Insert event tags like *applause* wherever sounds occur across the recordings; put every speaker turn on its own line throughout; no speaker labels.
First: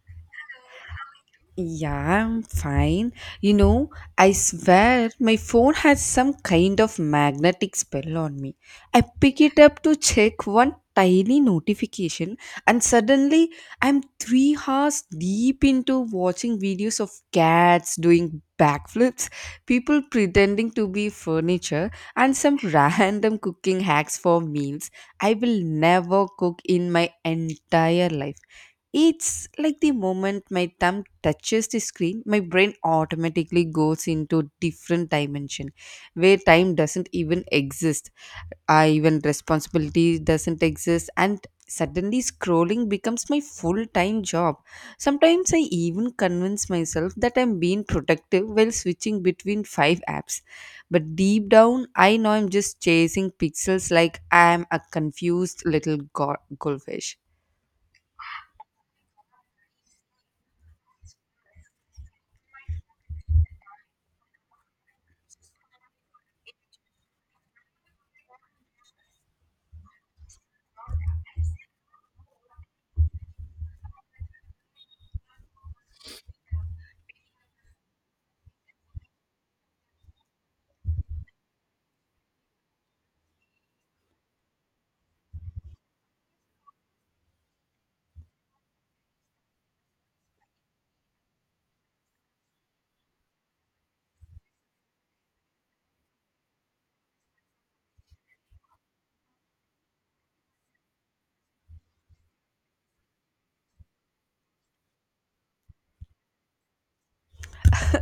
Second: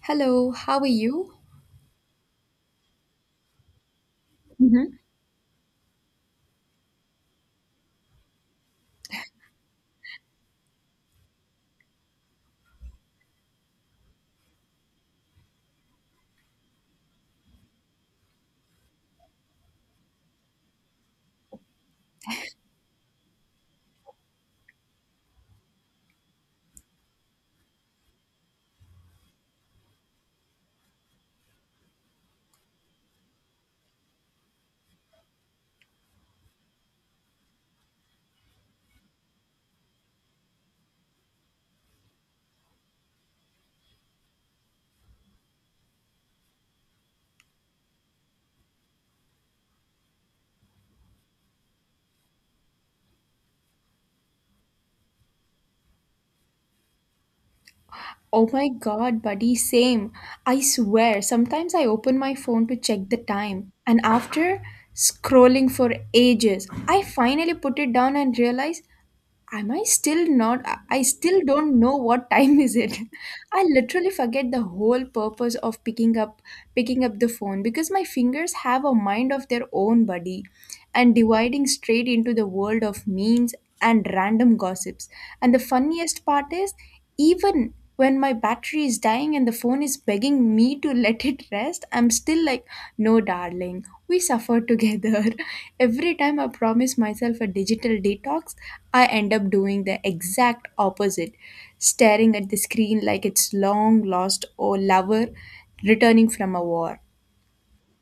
Hello, how are you?
Yeah, I'm fine. You know, I
Mhm.
swear my phone has some kind of magnetic spell on me. I pick it up to check one tiny notification, and suddenly I'm 3 hours deep into watching videos of cats doing backflips, people pretending to be furniture, and some *laughs* random cooking hacks for meals I will never cook in my entire life. It's like the moment my thumb touches the screen, my brain automatically goes into different dimension where time doesn't even exist. I even responsibility doesn't exist and suddenly scrolling becomes my full-time job. Sometimes I even convince myself that I'm being productive while switching between five apps. But deep down, I know I'm just chasing pixels like I'm a confused little goldfish.
Oh my god, buddy, same. I swear, sometimes I open my phone to check the time, and after scrolling for ages, I finally put it down and realize, am I still not? I still don't know what time is it. *laughs* I literally forget the whole purpose of picking up the phone because my fingers have a mind of their own, buddy, and dividing straight into the world of memes and random gossips. And the funniest part is even when my battery is dying and the phone is begging me to *laughs* let it rest, I'm still like, no, darling, we suffer together. *laughs* Every time I promise myself a digital detox, I end up doing the exact opposite, staring at the screen like it's long lost or lover returning from a war.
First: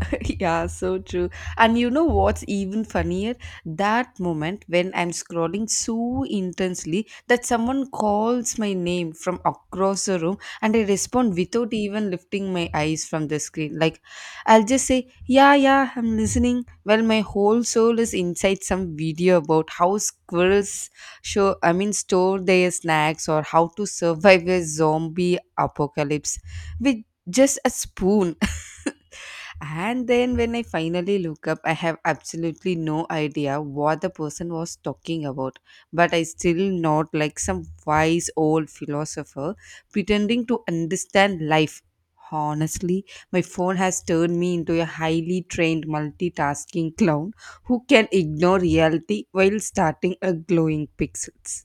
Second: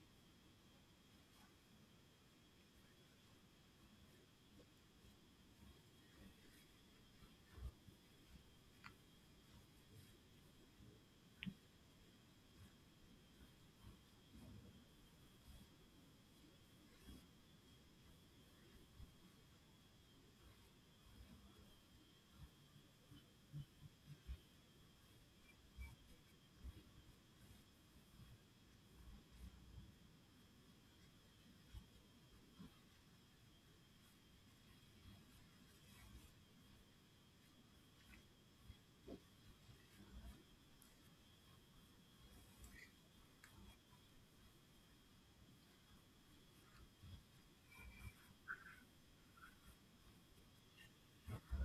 *laughs* Yeah, so true. And you know what's even funnier? That moment when I'm scrolling so intensely that someone calls my name from across the room and I respond without even lifting my eyes from the screen. Like, I'll just say, yeah, yeah, I'm listening. Well, my whole soul is inside some video about how squirrels store their snacks or how to survive a zombie apocalypse with just a spoon. *laughs* And then when I finally look up, I have absolutely no idea what the person was talking about. But I still not like some wise old philosopher pretending to understand life. Honestly, my phone has turned me into a highly trained multitasking clown who can ignore reality while starting a glowing pixels.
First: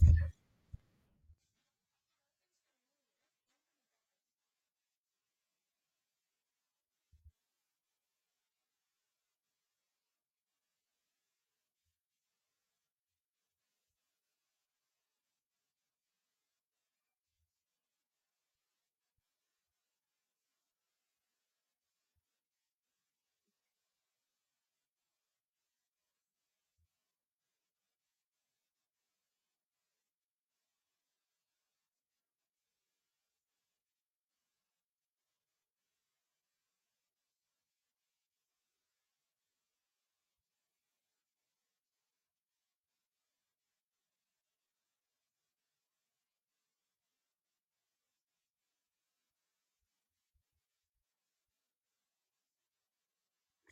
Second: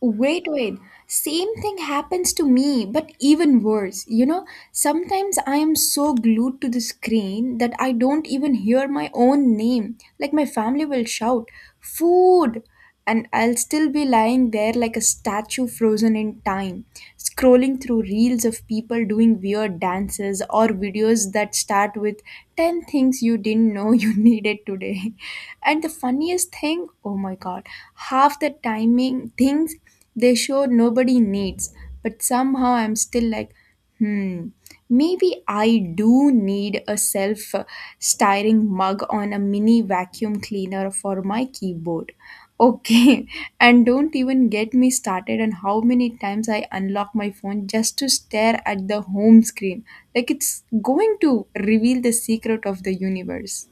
Wait. Same thing happens to me, but even worse. You know, sometimes I am so glued to the screen that I don't even hear my own name. Like my family will shout, food! And I'll still be lying there like a statue frozen in time, scrolling through reels of people doing weird dances or videos that start with 10 things you didn't know you *laughs* needed today. And the funniest thing think, oh my god, half the timing things they show nobody needs. But somehow I'm still like, hmm, maybe I do need a self styring mug on a mini vacuum cleaner for my keyboard. Okay. *laughs* And don't even get me started on how many times I unlock my phone just to stare at the home screen. Like it's going to reveal the secret of the universe.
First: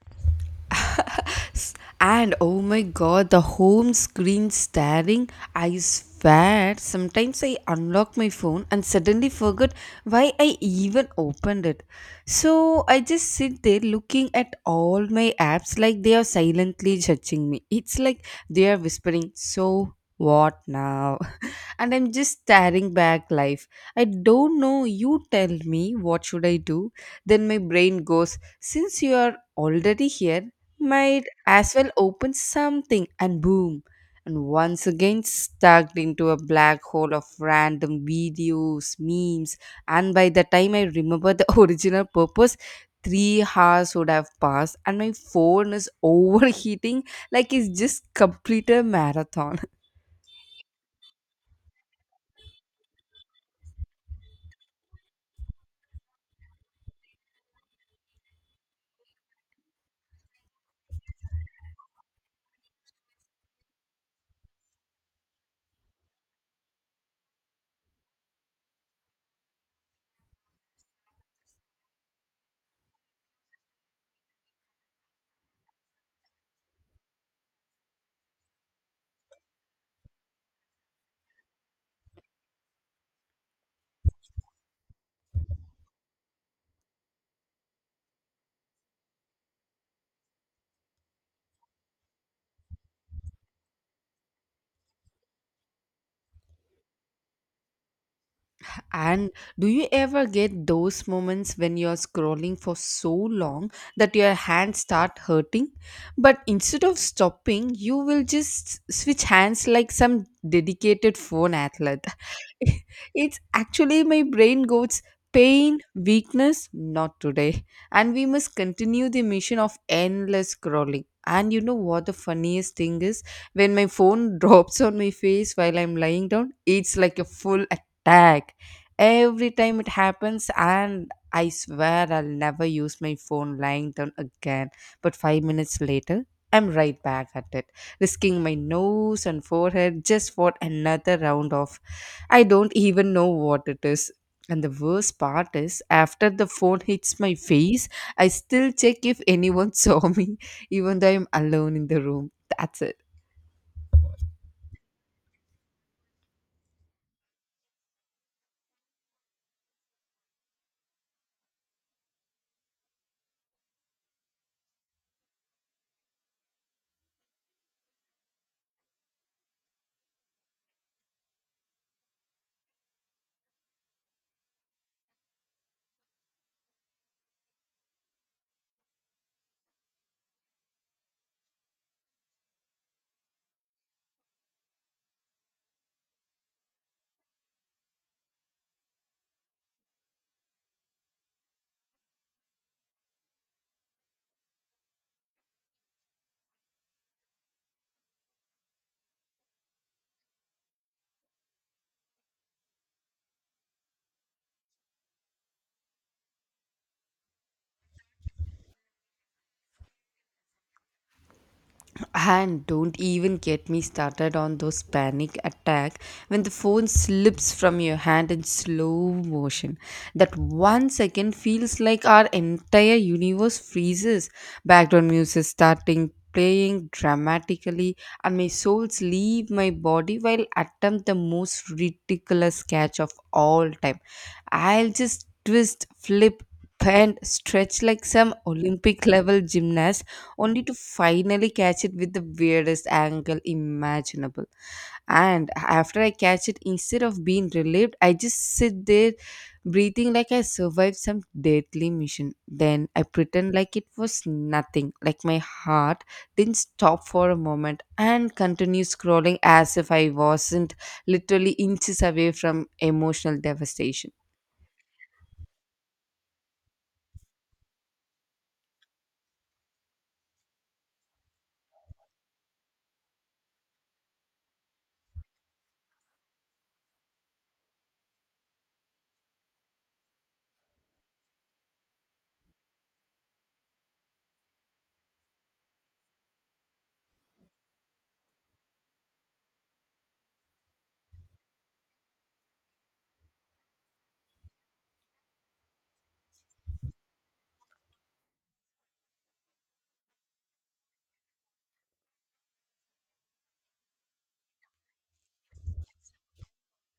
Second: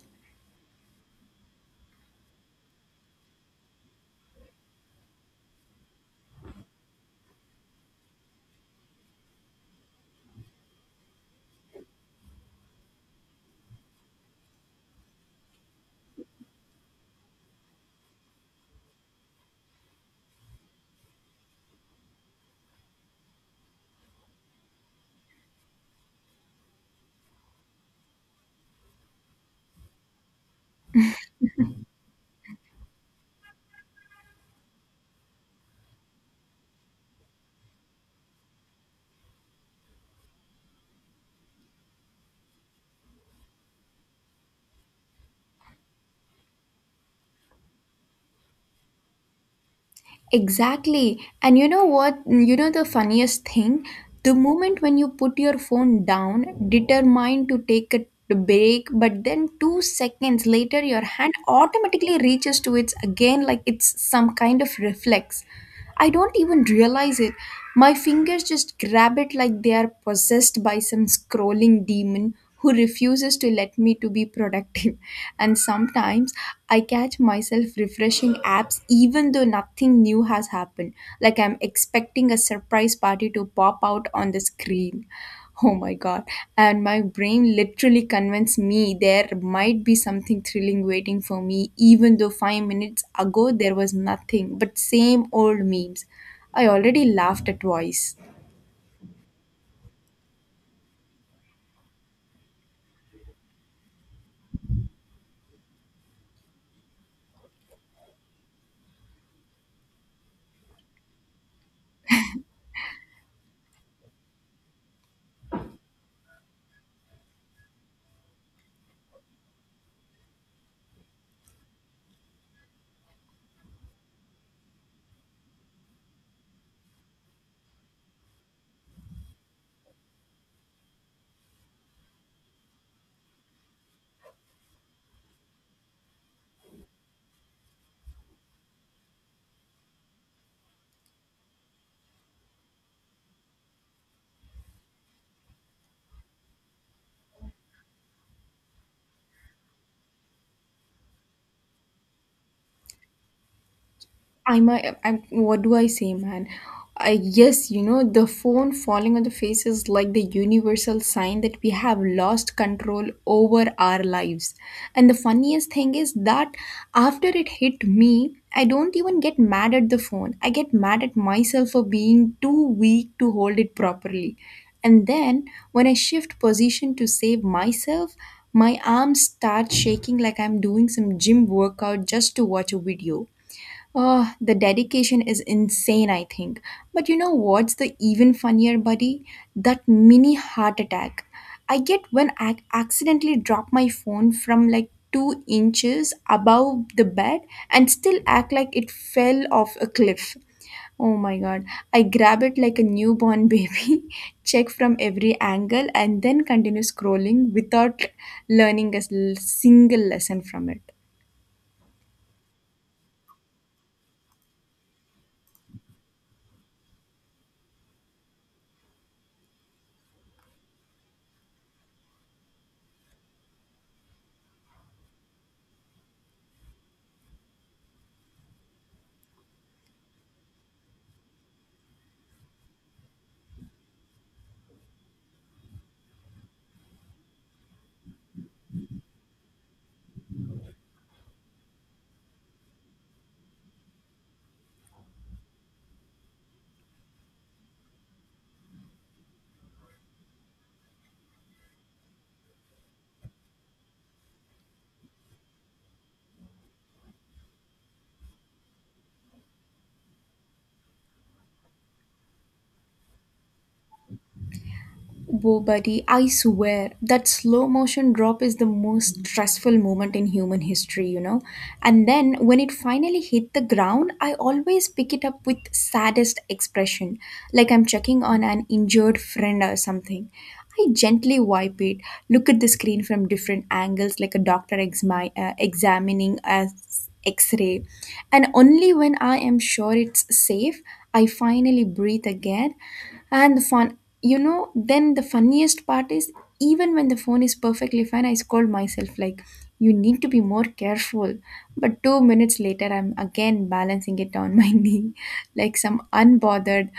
*laughs* And oh my god, the home screen staring. I swear, sometimes I unlock my phone and suddenly forget why I even opened it. So I just sit there looking at all my apps like they are silently judging me. It's like they are whispering, so what now? *laughs* And I'm just staring back life. I don't know. You tell me, what should I do? Then my brain goes, since you are already here, might as well open something, and boom, and once again stuck into a black hole of random videos memes, and by the time I remember the *laughs* original purpose, 3 hours would have passed and my phone is *laughs* overheating like it's just completed a marathon.
Exactly. And you know what? You know the funniest thing? The moment when you put your phone down, determined to take a break, but then 2 seconds later, your hand automatically reaches to it again, like it's some kind of reflex. I don't even realize it. My fingers just grab it like they are possessed by some scrolling demon who refuses to let me to be productive. *laughs* And sometimes I catch myself refreshing apps even though nothing new has happened, like I'm expecting a surprise party to pop out on the screen. Oh my god. And my brain literally convinced me there might be something thrilling waiting for me, even though 5 minutes ago there was nothing but same old memes I already laughed at twice.
And do you ever get those moments when you're scrolling for so long that your hands start hurting? But instead of stopping, you will just switch hands like some dedicated phone athlete. *laughs* It's actually my brain goes, pain, weakness, not today. And we must continue the mission of endless scrolling. And you know what the funniest thing is? When my phone *laughs* drops on my face while I'm lying down, it's like a full attack every time it happens, and I swear I'll never use my phone lying down again, but 5 minutes later I'm right back at it, risking my nose and forehead just for another round of I don't even know what it is. And the worst part is, after the phone hits my face, I still check if anyone *laughs* saw me, even though I'm alone in the room. That's it.
I'm what do I say, man? I Yes, the phone falling on the face is like the universal sign that we have lost control over our lives. And the funniest thing is that after it hit me, I don't even get mad at the phone. I get mad at myself for being too weak to hold it properly. And then when I shift position to save myself, my arms start shaking like I'm doing some gym workout just to watch a video. Oh, the dedication is insane, I think. But you know what's the even funnier, buddy? That mini heart attack I get when I accidentally drop my phone from like 2 inches above the bed and still act like it fell off a cliff. Oh my god, I grab it like a newborn baby, *laughs* check from every angle, and then continue scrolling without single lesson from it.
And don't even get me started on those panic attack when the phone slips from your hand in slow motion. That 1 second feels like our entire universe freezes. Background music starting playing dramatically and my souls leave my body while attempt the most ridiculous catch of all time. I'll just twist, flip, bend, stretch like some Olympic level gymnast only to finally catch it with the weirdest angle imaginable. And after I catch it, instead of being relieved, I just sit there breathing like I survived some deadly mission. Then I pretend like it was nothing, like my heart didn't stop for a moment, and continue scrolling as if I wasn't literally inches away from emotional devastation.
Whoa, buddy, I swear that slow motion drop is the most stressful moment in human history, you know. And then when it finally hit the ground, I always pick it up with saddest expression, like I'm checking on an injured friend or something. I gently wipe it, look at the screen from different angles, like a doctor examining a x-ray, and only when I am sure it's safe, I finally breathe again. And the fun, you know, then the funniest part is even when the phone is perfectly fine, I scold myself like, you need to be more careful. But 2 minutes later, I'm again balancing it on my *laughs* knee like some unbothered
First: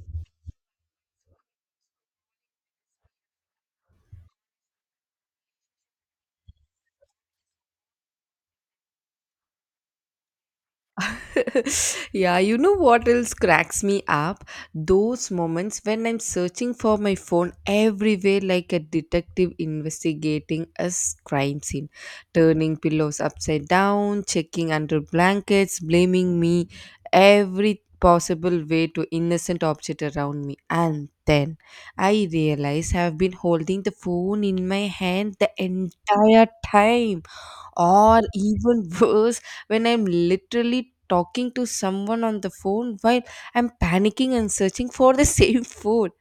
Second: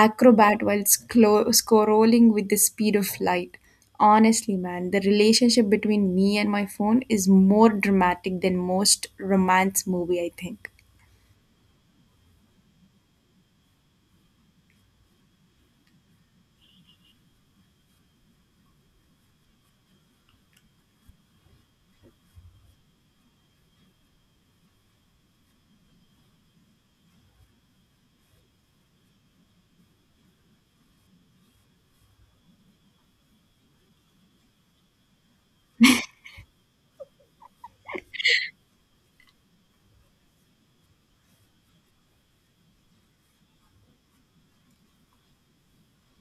acrobat while scrolling with the speed of light. Honestly, man, the relationship between me and my phone is more dramatic than most romance movie, I think.
*laughs* Yeah, you know what else cracks me up? Those moments when I'm searching for my phone everywhere like a detective investigating a crime scene, turning pillows upside down, checking under blankets, blaming me every possible way to innocent object around me, and then I realize I've been holding the phone in my hand the entire time. Or even *laughs* worse, when I'm literally talking to someone on the phone while I'm panicking and searching for the *laughs* same food.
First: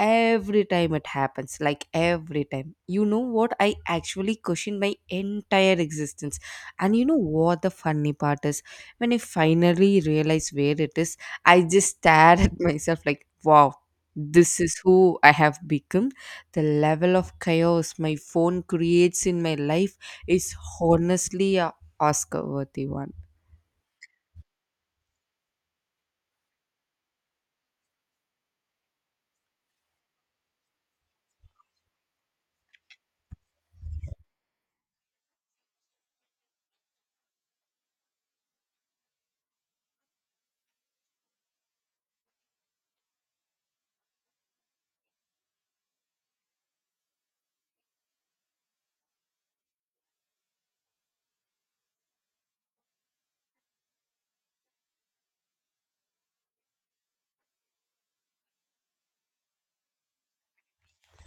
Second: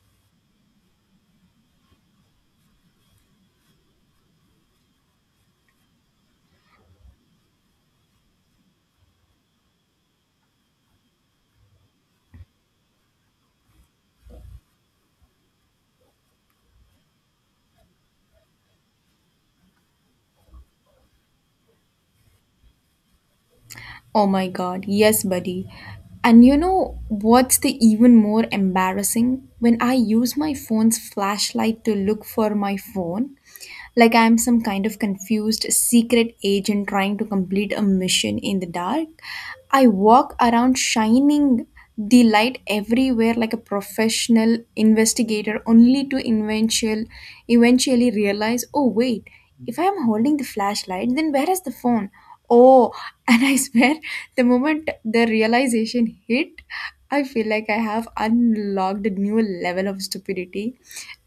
Every time it happens, like every time, you know what, I actually question my entire existence. And you know what the funny part is? When I finally realize where it is, I just stare at *laughs* myself like, wow, this is who I have become. The level of chaos my phone creates in my life is honestly a oscar worthy one.
Oh my god, yes, buddy. And you know what's the even more embarrassing? When I use my phone's flashlight to look for my phone, like I'm some kind of confused secret agent trying to complete a mission in the dark, I walk around shining the light everywhere like a professional investigator only to eventually realize, oh wait, if I am holding the flashlight then where is the phone? Oh, *laughs* and I swear, the moment the realization hit, I feel like I have unlocked a new level of stupidity.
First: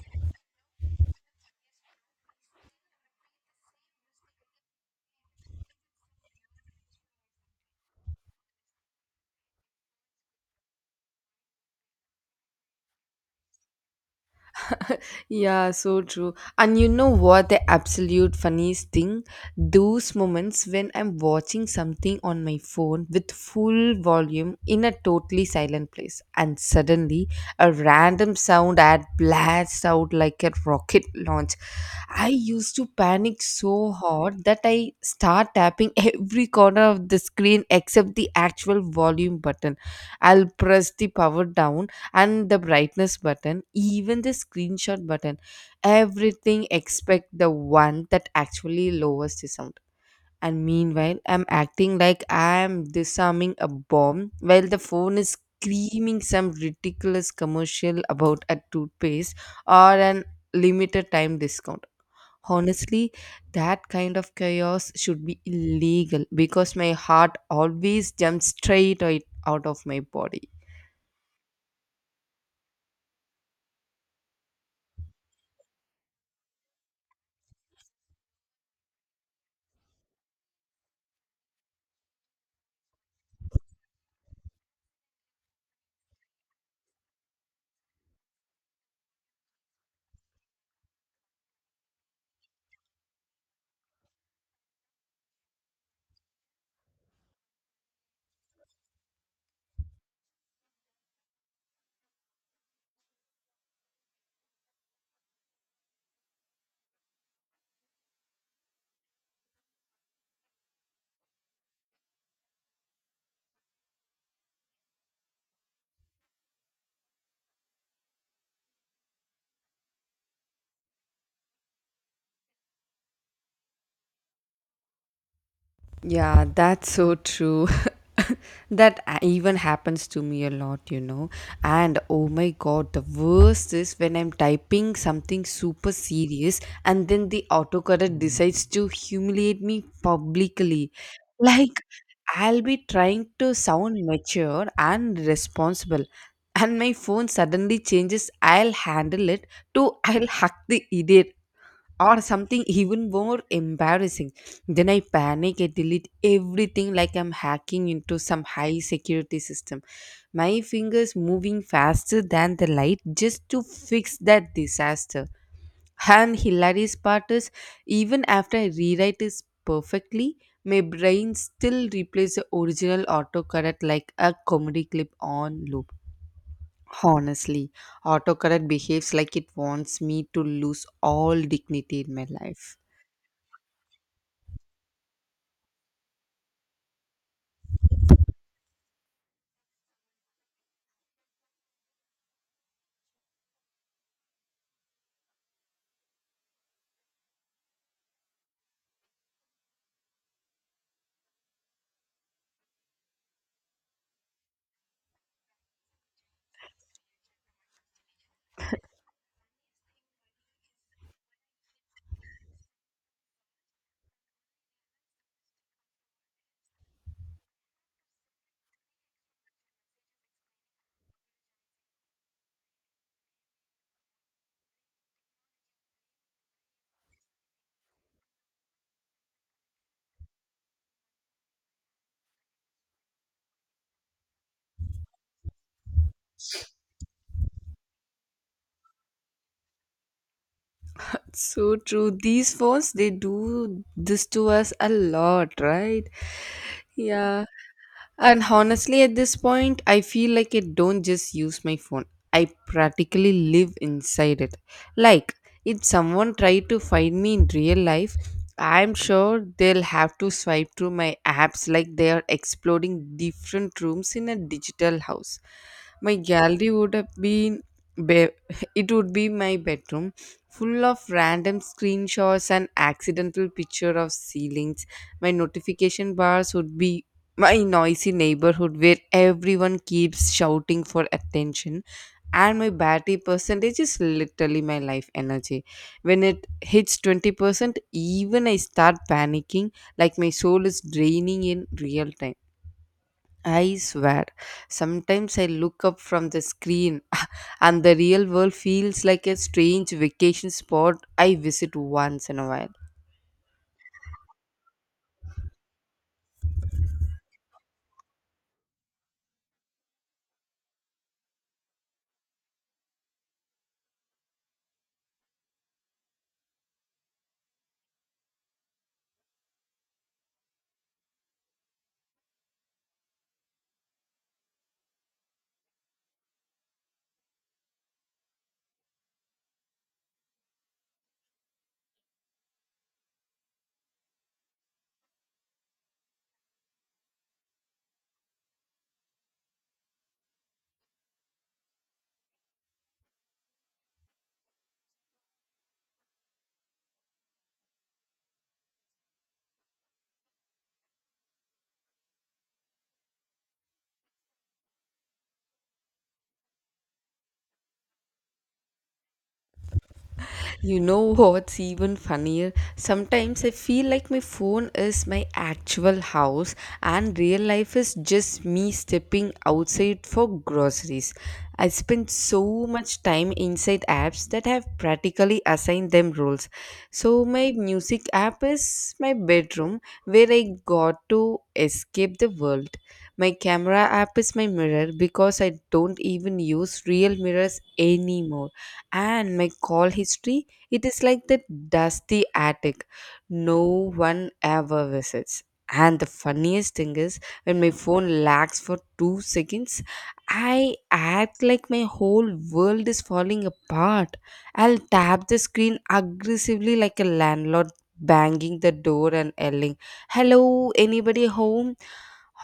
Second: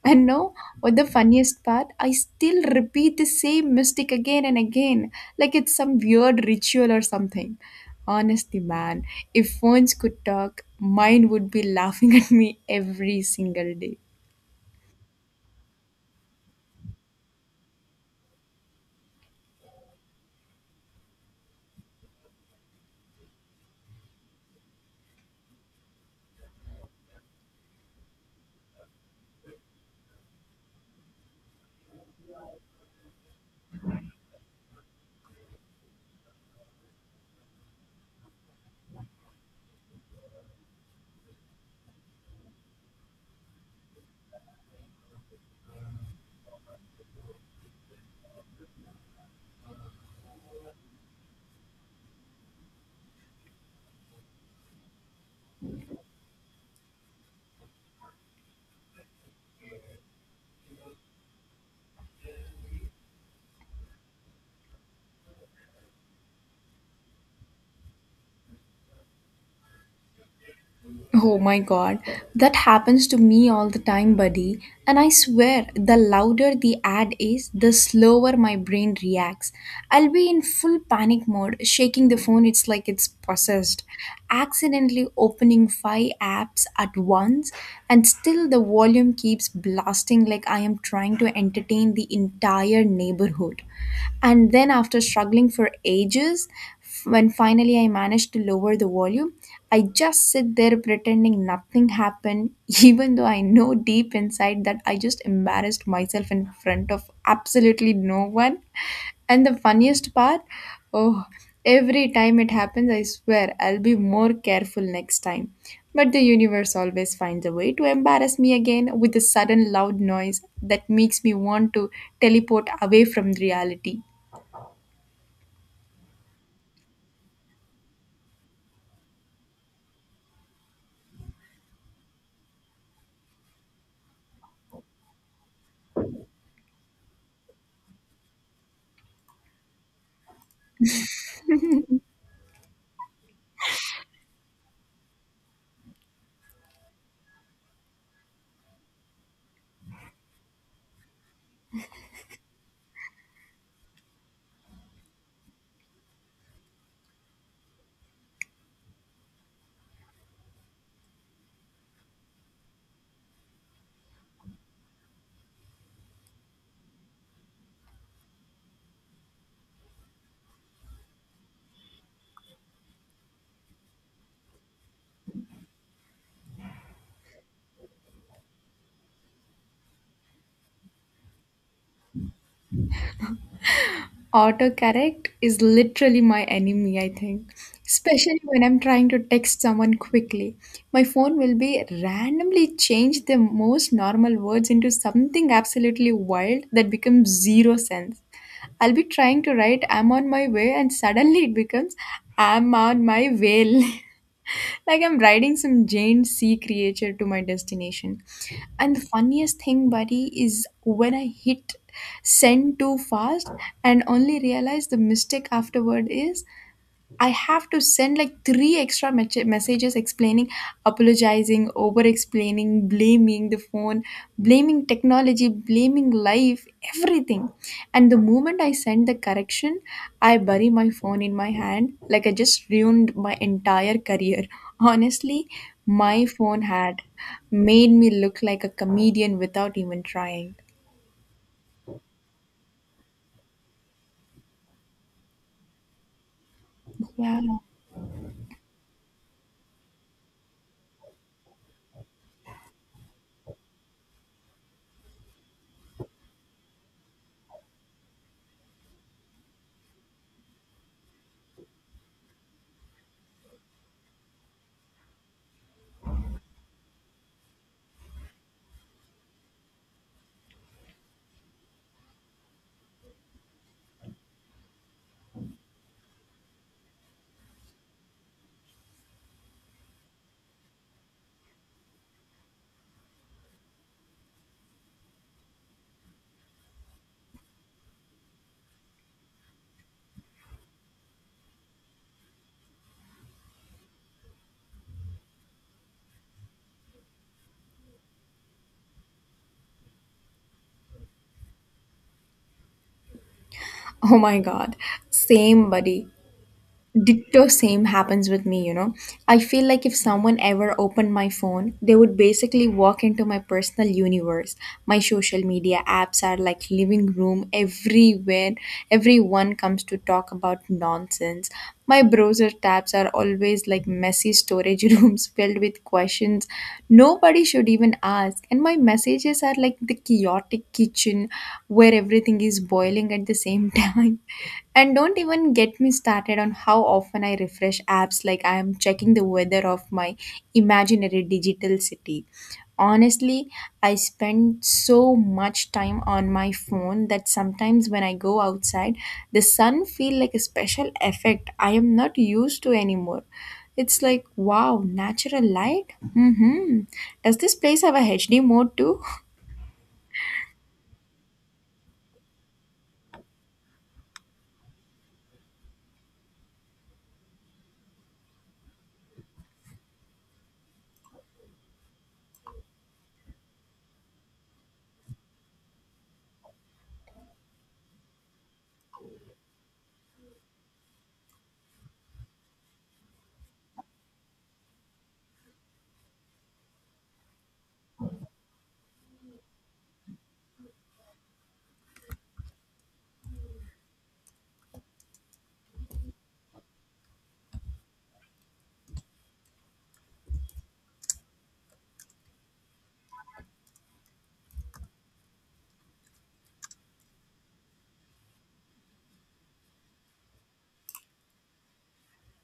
And no, what the funniest part, I still repeat the same mistake again and again, like it's some weird ritual or something. Honestly, man, if phones could talk, mine would be laughing at me every single day.
Yeah, so true. And you know what the absolute funniest thing? Those moments when I'm watching something on my phone with full volume in a totally silent place, and suddenly a random sound ad blasts out like a rocket launch. I used to panic so hard that I start tapping *laughs* every corner of the screen except the actual volume button. I'll press the power down and the brightness button, even the screenshot button, everything except the one that actually lowers the sound. And meanwhile, I'm acting like I'm disarming a bomb while the phone is screaming some ridiculous commercial about a toothpaste or an limited time discount. Honestly, that kind of chaos should be illegal because my heart always jumps straight out of my body.
Oh my god, that happens to me all the time, buddy. And I swear, the louder the ad is, the slower my brain reacts. I'll be in full panic mode, shaking the phone, it's like it's possessed. Accidentally opening five apps at once, and still the volume keeps blasting like I am trying to entertain the entire neighborhood. And then, after struggling for ages, when finally I managed to lower the volume, I just sit there pretending nothing happened, *laughs* even though I know deep inside that I just embarrassed myself in front of absolutely no one. And the funniest part, oh, every time it happens, I swear I'll be more careful next time. But the universe always finds a way to embarrass me again with a sudden loud noise that makes me want to teleport away from reality.
Yeah, that's so true. *laughs* That even happens to me a lot, you know. And oh my god, the worst is when I'm typing something super serious and then the autocorrect decides to humiliate me publicly. Like, I'll be trying to sound mature and responsible, and my phone suddenly changes "I'll handle it" to "I'll hack the idiot" or something even more embarrassing. Then I panic, I delete everything like I'm hacking into some high security system. My fingers moving faster than the light just to fix that disaster. And hilarious part is, even after I rewrite it perfectly, my brain still replays the original autocorrect like a comedy clip on loop. Honestly, autocorrect behaves like it wants me to lose all dignity in my life.
Autocorrect is literally my enemy, I think. Especially when I'm trying to text someone quickly. My phone will be randomly change the most normal words into something absolutely wild that becomes zero sense. I'll be trying to write I'm on my way and suddenly it becomes I'm on my whale. *laughs* Like I'm riding some giant sea creature to my destination. And the funniest thing, buddy, is when I hit send too fast and only realize the mistake afterward is I have to send like three extra messages explaining, apologizing, over explaining, blaming the phone, blaming technology, blaming life, everything. And the moment I send the correction, I bury my phone in my hand like I just ruined my entire career. Honestly, my phone had made me look like a comedian without even trying.
So true. These phones, they do this to us a lot, right?
Yeah.
Yeah. And honestly, at this point, I feel like I don't just use my phone. I practically live inside it. Like, if someone tried to find me in real life, I'm sure they'll have to swipe through my apps like they are exploring different rooms in a digital house. My gallery would have be- *laughs* it would be my bedroom, full of random screenshots and accidental picture of ceilings. My notification bars would be my noisy neighborhood where everyone keeps shouting for attention, and my battery percentage is literally my life energy. When it hits 20%, even I start panicking, like my soul is draining in real time. I swear, sometimes I look up from the screen *laughs* and the real world feels like a strange vacation spot I visit once in a while.
Oh my god. Same, buddy. Ditto, same happens with me, you know. I feel like if someone ever opened my phone, they would basically walk into my personal universe. My social media apps are like living room everywhere. Everyone comes to talk about nonsense. My browser tabs are always like messy storage *laughs* rooms filled with questions nobody should even ask. And my messages are like the chaotic kitchen where everything is boiling smiling at the same *laughs* time. And don't even get me started on how often I refresh apps like I am checking the weather of my imaginary digital city. Honestly, I spend so much time on my phone that sometimes when I go outside, the sun feel like a special effect I am not used to anymore. It's like, wow, natural light? Mm-hmm. Does this place have a HD mode too?
You know what's even funnier? Sometimes I feel like my phone is my actual house and real life is just me stepping outside for groceries. I spend so much time inside apps that have practically assigned them roles. So my music app is my bedroom where I got to escape the world. My camera app is my mirror because I don't even use real mirrors anymore. And my call history, it is like the dusty attic no one ever visits. And the funniest thing is, when my phone lags for 2 seconds, I act like my whole world is falling apart. I'll tap the screen aggressively like a landlord banging the door and yelling, hello, anybody home?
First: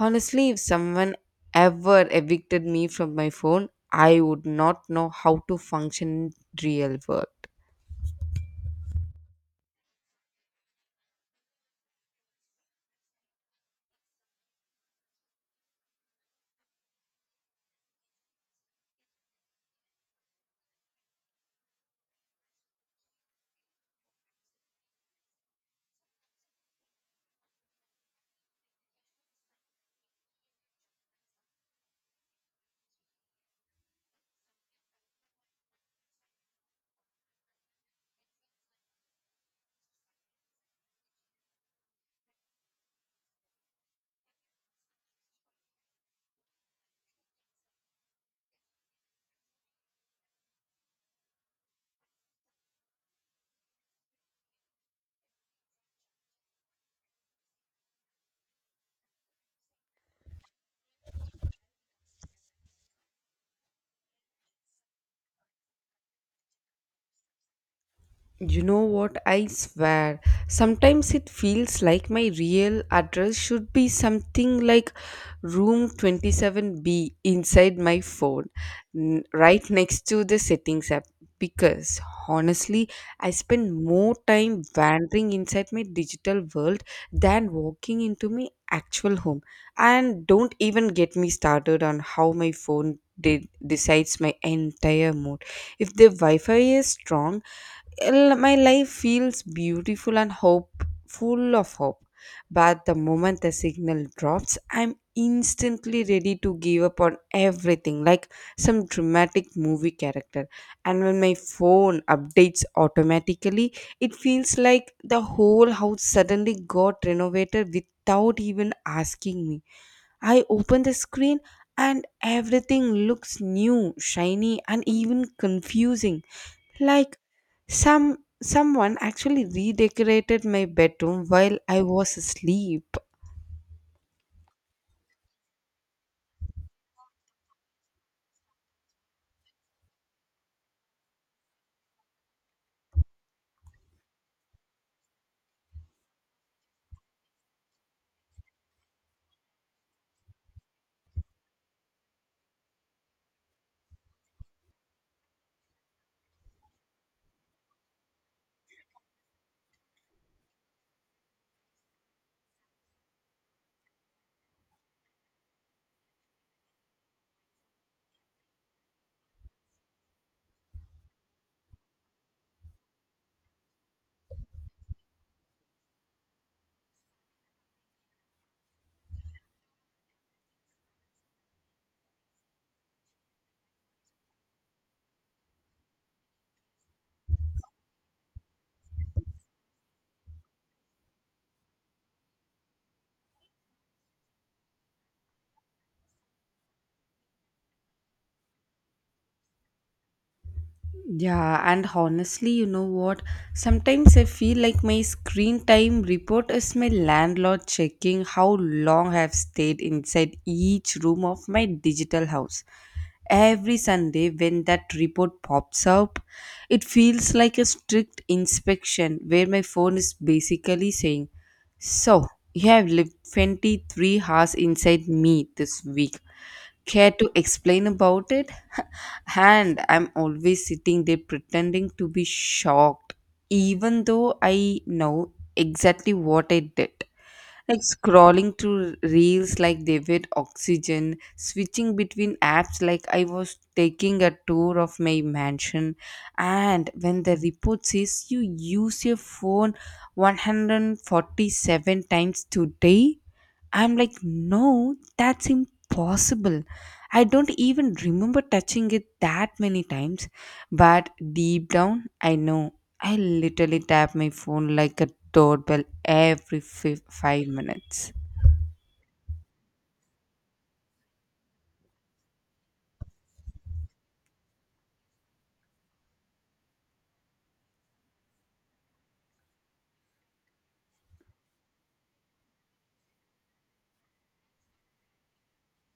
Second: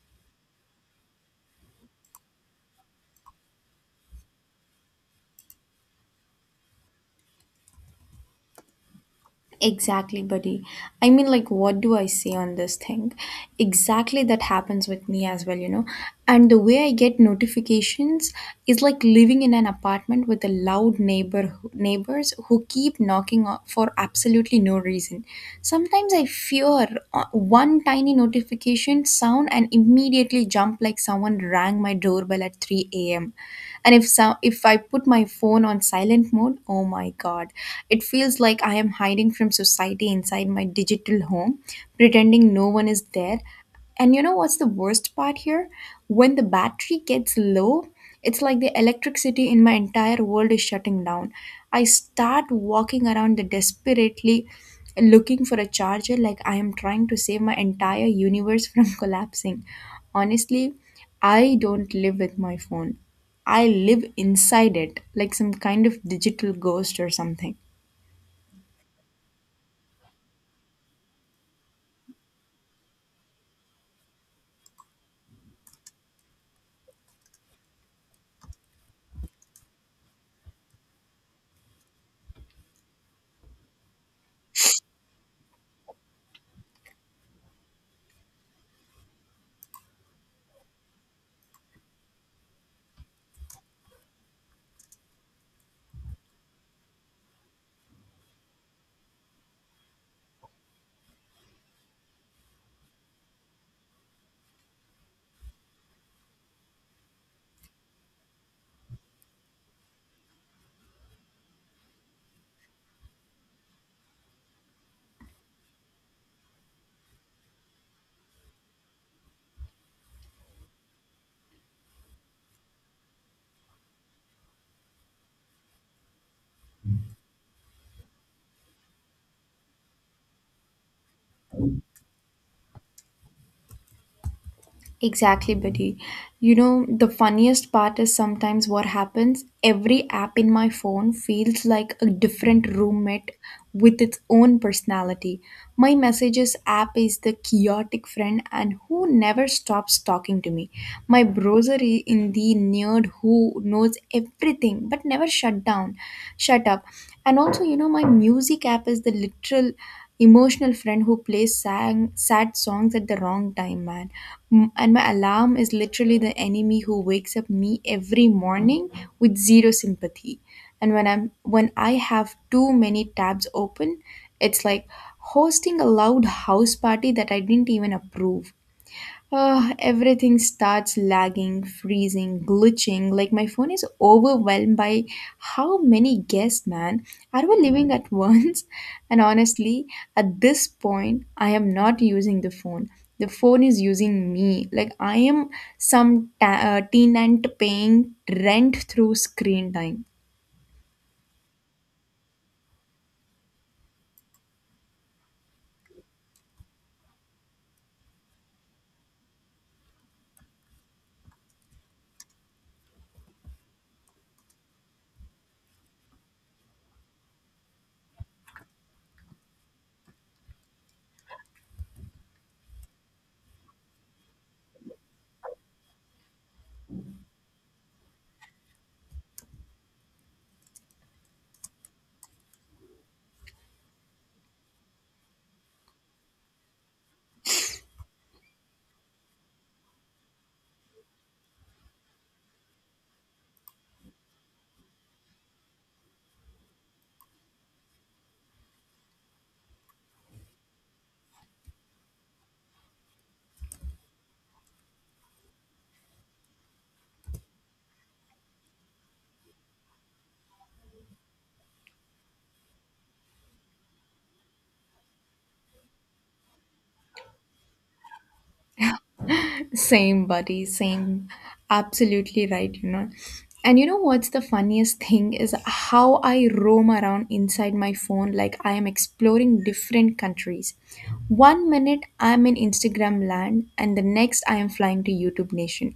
Honestly, if someone ever evicted me from my phone, I would not know how to function in real world.
Exactly, buddy. I mean, like, what do I say on this thing? Exactly that happens with me as well, you know. And the way I get notifications is like living in an apartment with a loud neighbors who keep for absolutely no reason. Sometimes I fear one tiny notification sound and immediately jump like someone rang my doorbell at 3 a.m. And if so, if I put my phone on silent mode, oh my god, it feels like I am hiding from society inside my digital home pretending no one is there. And you know what's the worst part here? When the battery gets low, it's like the electricity in my entire world is shutting down. I start walking around the desperately looking for a charger like I am trying to save my entire universe from *laughs* collapsing. Honestly, I don't live with my phone. I live inside it like some kind of digital ghost or something.
You know what? I swear. Sometimes it feels like my real address should be something like room 27B inside my phone, right next to the settings app. Because honestly, I spend more time wandering inside my digital world than walking into my actual home. And don't even get me started on how my phone decides my entire mood. If the Wi Fi is strong, my life feels beautiful and hope full of hope, but the moment the signal drops, I'm instantly ready to give up on everything like some dramatic movie character. And when my phone updates automatically, it feels like the whole house suddenly got renovated without even asking me. I open the screen and everything looks new, shiny, and even confusing, like someone actually redecorated my bedroom while I was asleep.
Exactly, buddy. You know, the funniest part is sometimes what happens every app in my phone feels like a different roommate with its own personality. My messages app is the chaotic friend and who never stops talking to me. My browser is in the nerd who knows everything but never shut up. And also, you know, my music app is the literal emotional friend who plays sad songs at the wrong time, man. And my alarm is literally the enemy who wakes up me every morning with zero sympathy. And when I have too many tabs open, it's like hosting a loud house party that I didn't even approve. Everything starts lagging, freezing, glitching. Like my phone is overwhelmed by how many guests, man. Are we living at once? *laughs* And honestly, at this point, I am not using the phone. The phone is using me. Like I am some tenant paying rent through screen time.
Yeah, and honestly, you know what? Sometimes I feel like my screen time report is my landlord checking how long I've stayed inside each room of my digital house. Every Sunday, when that report pops up, it feels like a strict inspection where my phone is basically saying, "So, you have lived 23 hours inside me this week, care to explain about it?" *laughs* And I'm always sitting there pretending to be shocked, even though I know exactly what I did. Like scrolling through reels like they were oxygen, switching between apps like I was taking a tour of my mansion. And when the report says you use your phone 147 times today, I'm like, "No, that's impossible. I don't even remember touching it that many times." But deep down, I know. I literally tap my phone like a doorbell every 5 minutes.
Same, buddy, same. Absolutely right, you know. And you know what's the funniest thing is how I roam around inside my phone like I am exploring different countries. One minute I'm in Instagram land, and the next I am flying to YouTube Nation.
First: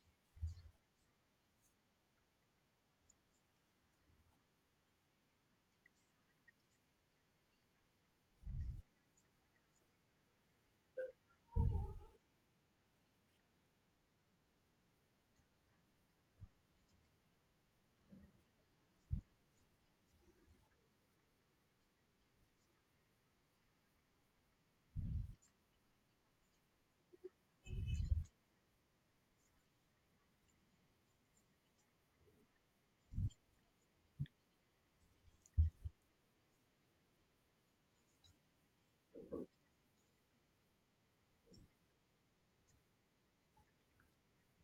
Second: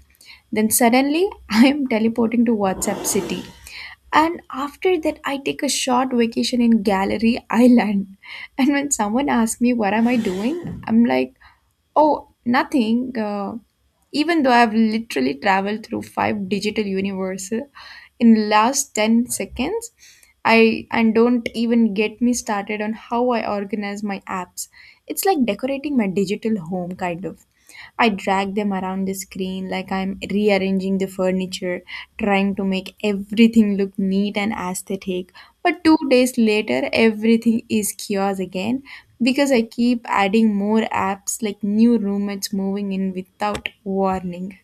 Then suddenly *laughs* I am teleporting to WhatsApp City. And after that, I take a short vacation in Gallery Island. And when someone asks me what am I doing, I'm like, oh, nothing. Even though I've literally traveled through five digital universes in last 10 seconds, I and don't even get me started on how I organize my apps. It's like decorating my digital home kind of. I drag them around the screen like I'm rearranging the furniture, trying to make everything look neat and aesthetic. But two days later, everything is chaos again because I keep adding more apps like new roommates moving in without warning.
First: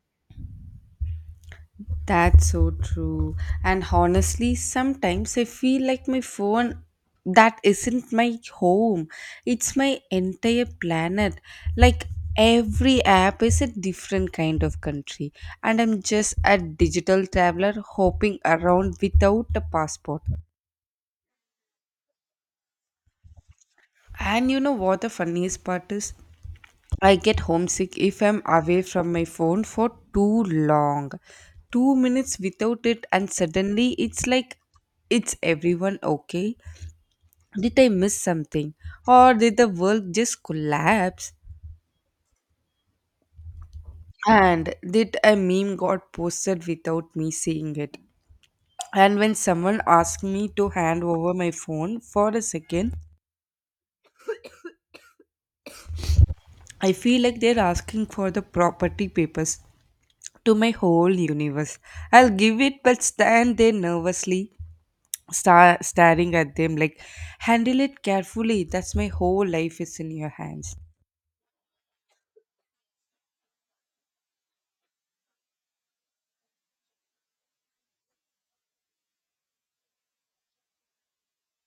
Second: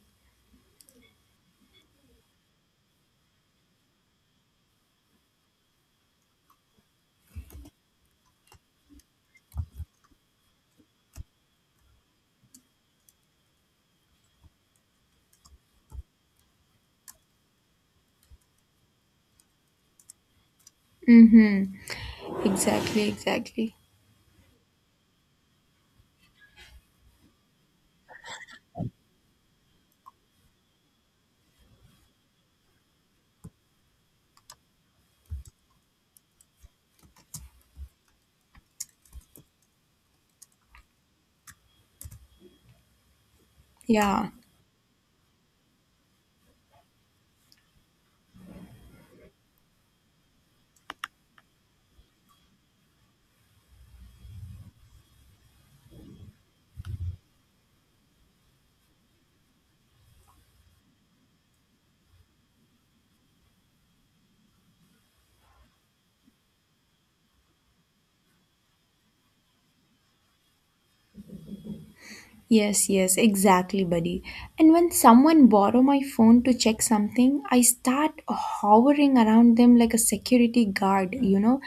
That's so true. And honestly, sometimes I feel like my phone that isn't my home. It's my entire planet. Like every app is a different kind of country and I'm just a digital traveler hopping around without a passport.
Mm-hmm. Exactly, exactly.
And you know what the funniest part is? I get homesick if I'm away from my phone for too long. 2 minutes without it, and suddenly it's like, "It's everyone okay? Did I miss something? Or did the world just collapse?
Yeah.
And did a meme got posted without me seeing it?" And when someone asks me to hand over my phone for a second, I feel like they're asking for the property papers to my whole universe. I'll give it but stand there nervously staring at them like, "Handle it carefully, that's my whole life is in your hands." *laughs*
Yes, yes, exactly, buddy. And when someone borrow my phone to check something, I start hovering around them like a security guard, you know?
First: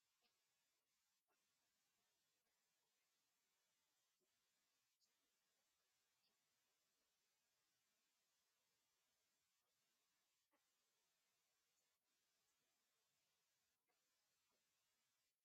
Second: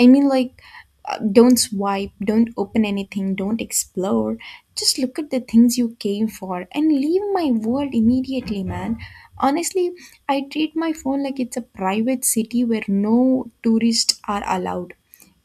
I mean like don't swipe, don't open anything, don't explore. Just look at the things you came for and leave my world immediately, man. Honestly, I treat my phone like it's a private city where no tourists are allowed.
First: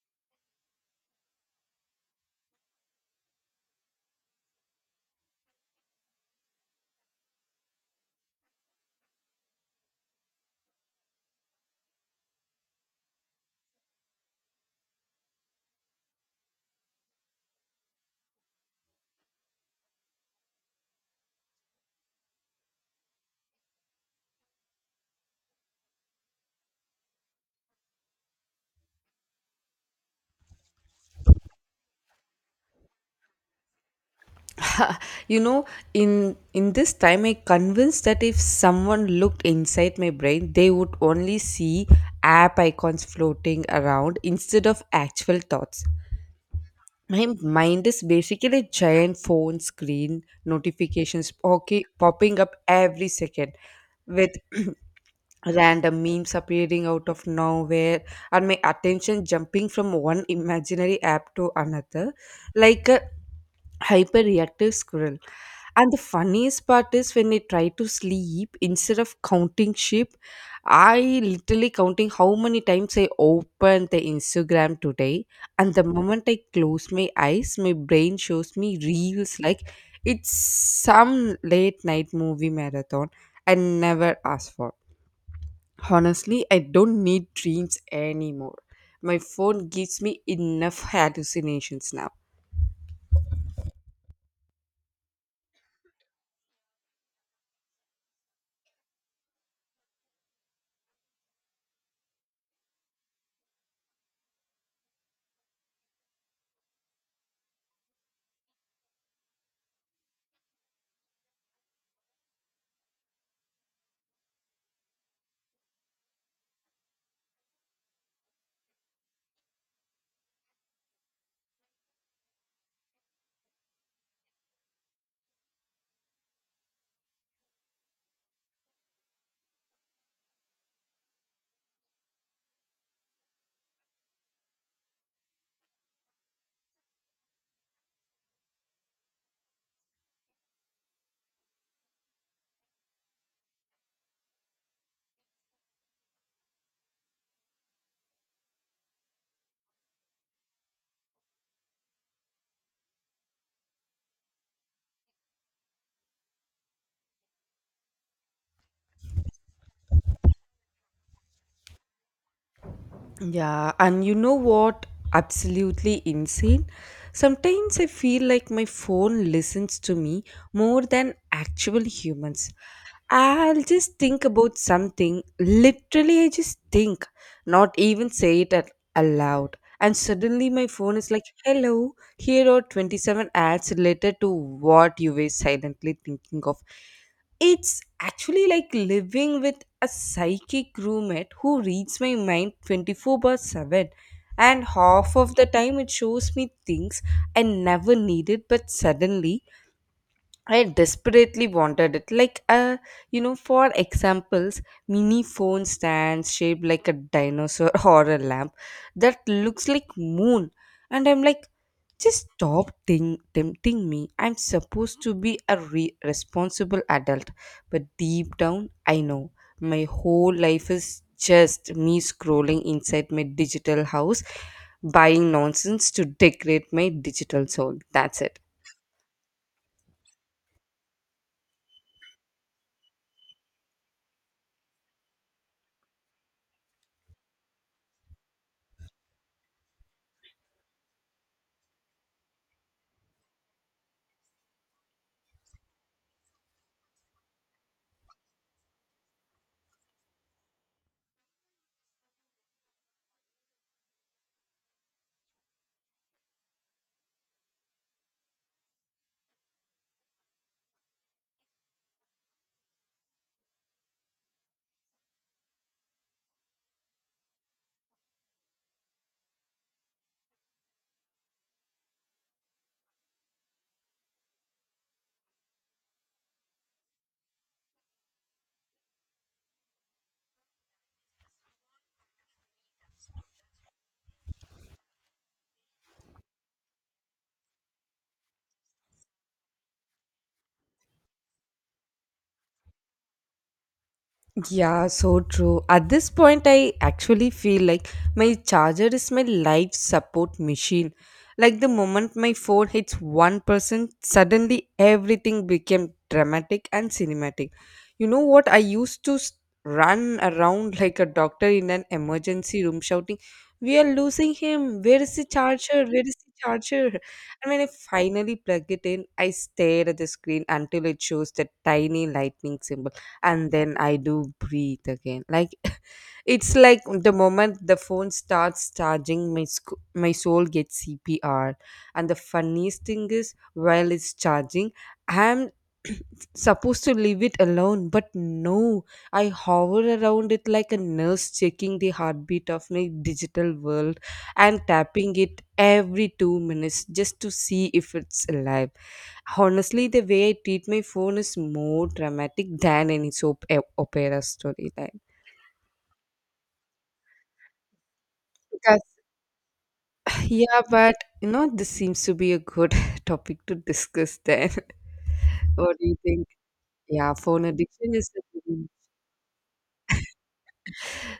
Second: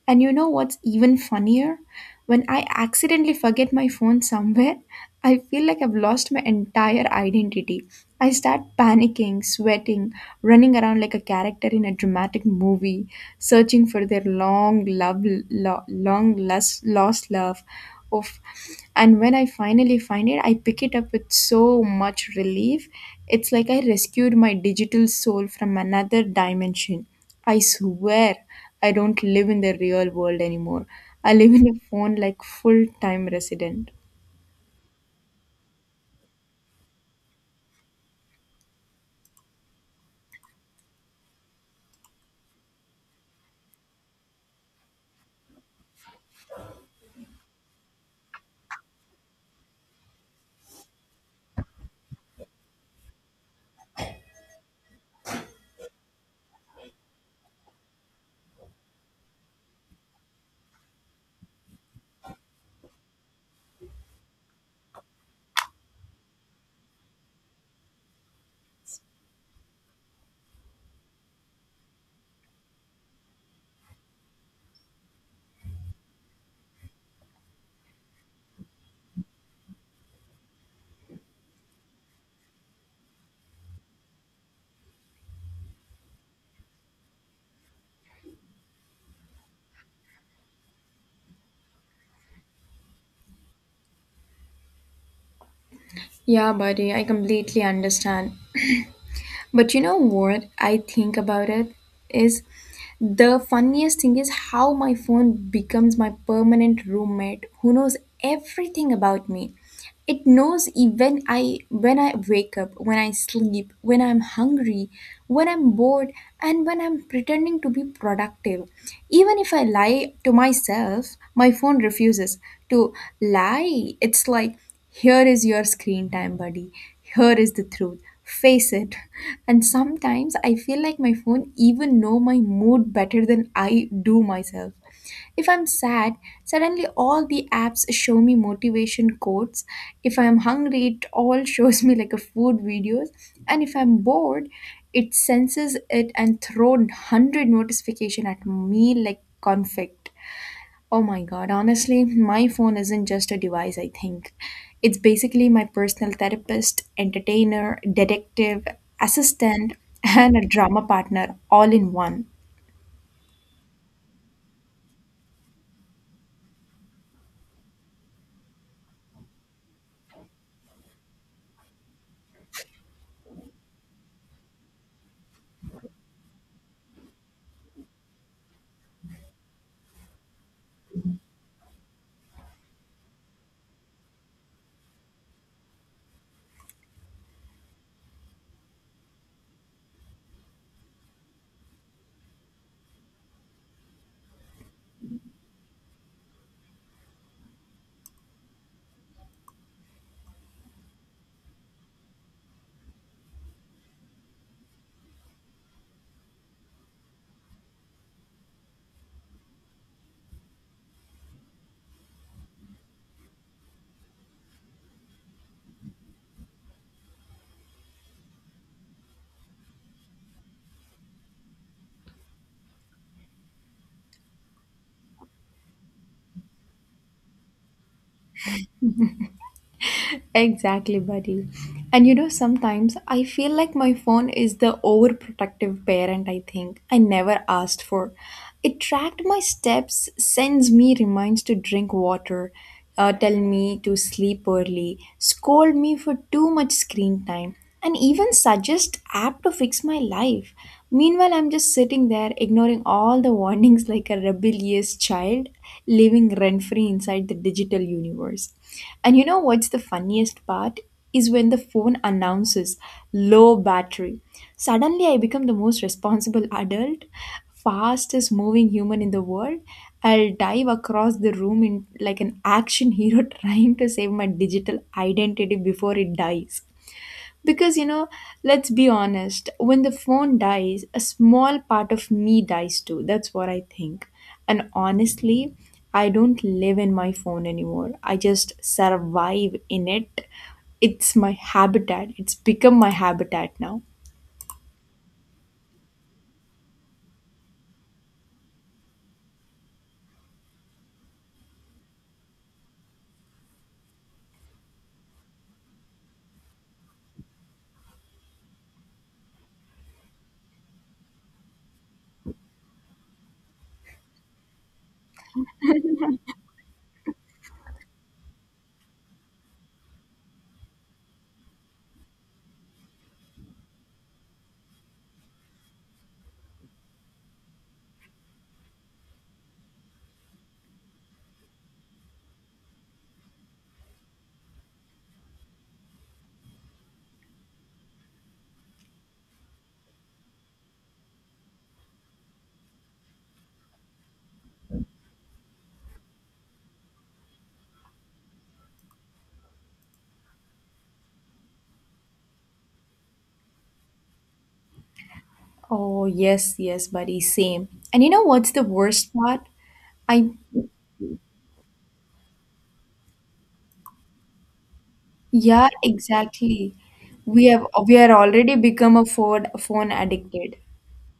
And you know what's even funnier? When I accidentally forget my phone somewhere, I feel like I've lost my entire identity. I start panicking, sweating, running around like a character in a dramatic movie, searching for their long love, long lost love. Of, and when I finally find it, I pick it up with so much relief. It's like I rescued my digital soul from another dimension. I swear. I don't live in the real world anymore. I live in a phone like full time resident.
Ha, you know, in this time I convinced that if someone looked inside my brain they would only see app icons floating around instead of actual thoughts. My mind is basically a giant phone screen, notifications okay popping up every second with *clears throat* random memes appearing out of nowhere and my attention jumping from one imaginary app to another like a hyperreactive squirrel. And the funniest part is when I try to sleep, instead of counting sheep, I literally counting how many times I opened the Instagram today. And the moment I close my eyes, my brain shows me reels like it's some late night movie marathon I never asked for. Honestly, I don't need dreams anymore. My phone gives me enough hallucinations now.
Yeah, buddy, I completely understand. But you know what I think about it is the funniest thing is how my phone becomes my permanent roommate who knows everything about me. It knows even I when I wake up, when I sleep, when I'm hungry, when I'm bored, and when I'm pretending to be productive. Even if I lie to myself, my phone refuses to lie. It's like, here is your screen time, buddy. Here is the truth. Face it. *laughs* And sometimes I feel like my phone even know my mood better than I do myself. If I'm sad, suddenly all the apps show me motivation quotes. If I'm hungry, it all *laughs* shows me like a food videos. And if I'm bored, it senses it and throw 100 notification at me like conflict. Oh my god, honestly, my phone isn't just a device, I think. It's basically my personal therapist, entertainer, detective, assistant, *laughs* and a drama partner all in one.
Yeah, and you know what? Absolutely insane. Sometimes I feel like my phone listens to me more than actual humans. I'll just think about something, literally, I just think, not even say it at, aloud. And suddenly my phone is like, "Hello, here are 27 ads related to what you were silently thinking of." It's actually like living with a psychic roommate who reads my mind 24 by 7, and half of the time it shows me things I never needed, but suddenly I desperately wanted it. Like, you know, for examples, mini phone stands shaped like a dinosaur *laughs* or a lamp that looks like moon. And I'm like, just stop think, tempting me. I'm supposed to be a responsible adult, but deep down, I know my whole life is just me scrolling inside my digital house, buying nonsense to decorate my digital soul. That's it.
Exactly, buddy. And you know, sometimes I feel like my phone is the overprotective parent I think I never asked for. It tracked my steps, sends me reminds to drink water, tell me to sleep early, scold me for too much screen time, and even suggest app to fix my life. Meanwhile, I'm just sitting there ignoring all the warnings *laughs* like a rebellious child living rent free inside the digital universe. And you know what's the funniest part? Is when the phone announces low battery. Suddenly, I become the most responsible adult, fastest moving human in the world. I'll dive across the room in like an action hero *laughs* trying to save my digital identity before it dies. Because, you know, let's be honest, when the phone dies, a small part of me dies too. That's what I think. And honestly, I don't live in my phone anymore. I just survive in it. It's my habitat. It's become my habitat now.
Yeah, so true. At this point, I actually feel like my charger is my life support machine. Like the moment my phone hits 1%, suddenly everything became dramatic and cinematic. You know what? I used to run around *laughs* like a doctor in an emergency room shouting, "We are losing him. Where is the charger? Where is the charger?" *laughs* And when I finally plug it in, I stare at the screen until it shows the tiny lightning symbol and then I do breathe again. Like it's like the moment the phone starts charging, my soul gets CPR. And the funniest thing is, while it's charging, I'm *clears throat* supposed to leave it alone, but no, I hover around it like a nurse checking the heartbeat of my digital world and tapping it every 2 minutes just to see if it's alive. Honestly, the way I treat my phone is more dramatic than any soap opera storyline.
Oh, yes, yes, buddy, same. And you know what's the worst part? I,
Yeah, but you know, this seems to be a good *laughs* topic to discuss then. *laughs*
yeah,
What do you think?
exactly.
Yeah, phone
We have
addiction
we
is
are already become a phone addicted.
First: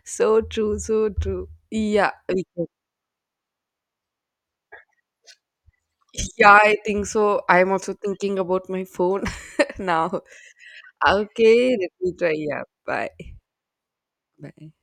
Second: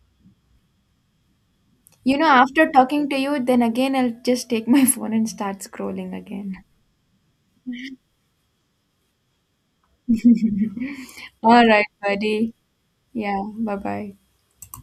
so true, so true. Yeah,
You know,
we can-
after talking to you, then again I'll just take my *laughs* phone and start scrolling
*laughs* yeah,
again.
I think so. I'm also thinking about my phone *laughs* now.
All
Okay,
right,
let me try.
buddy.
Yeah, bye.
Yeah, bye bye.
Bye.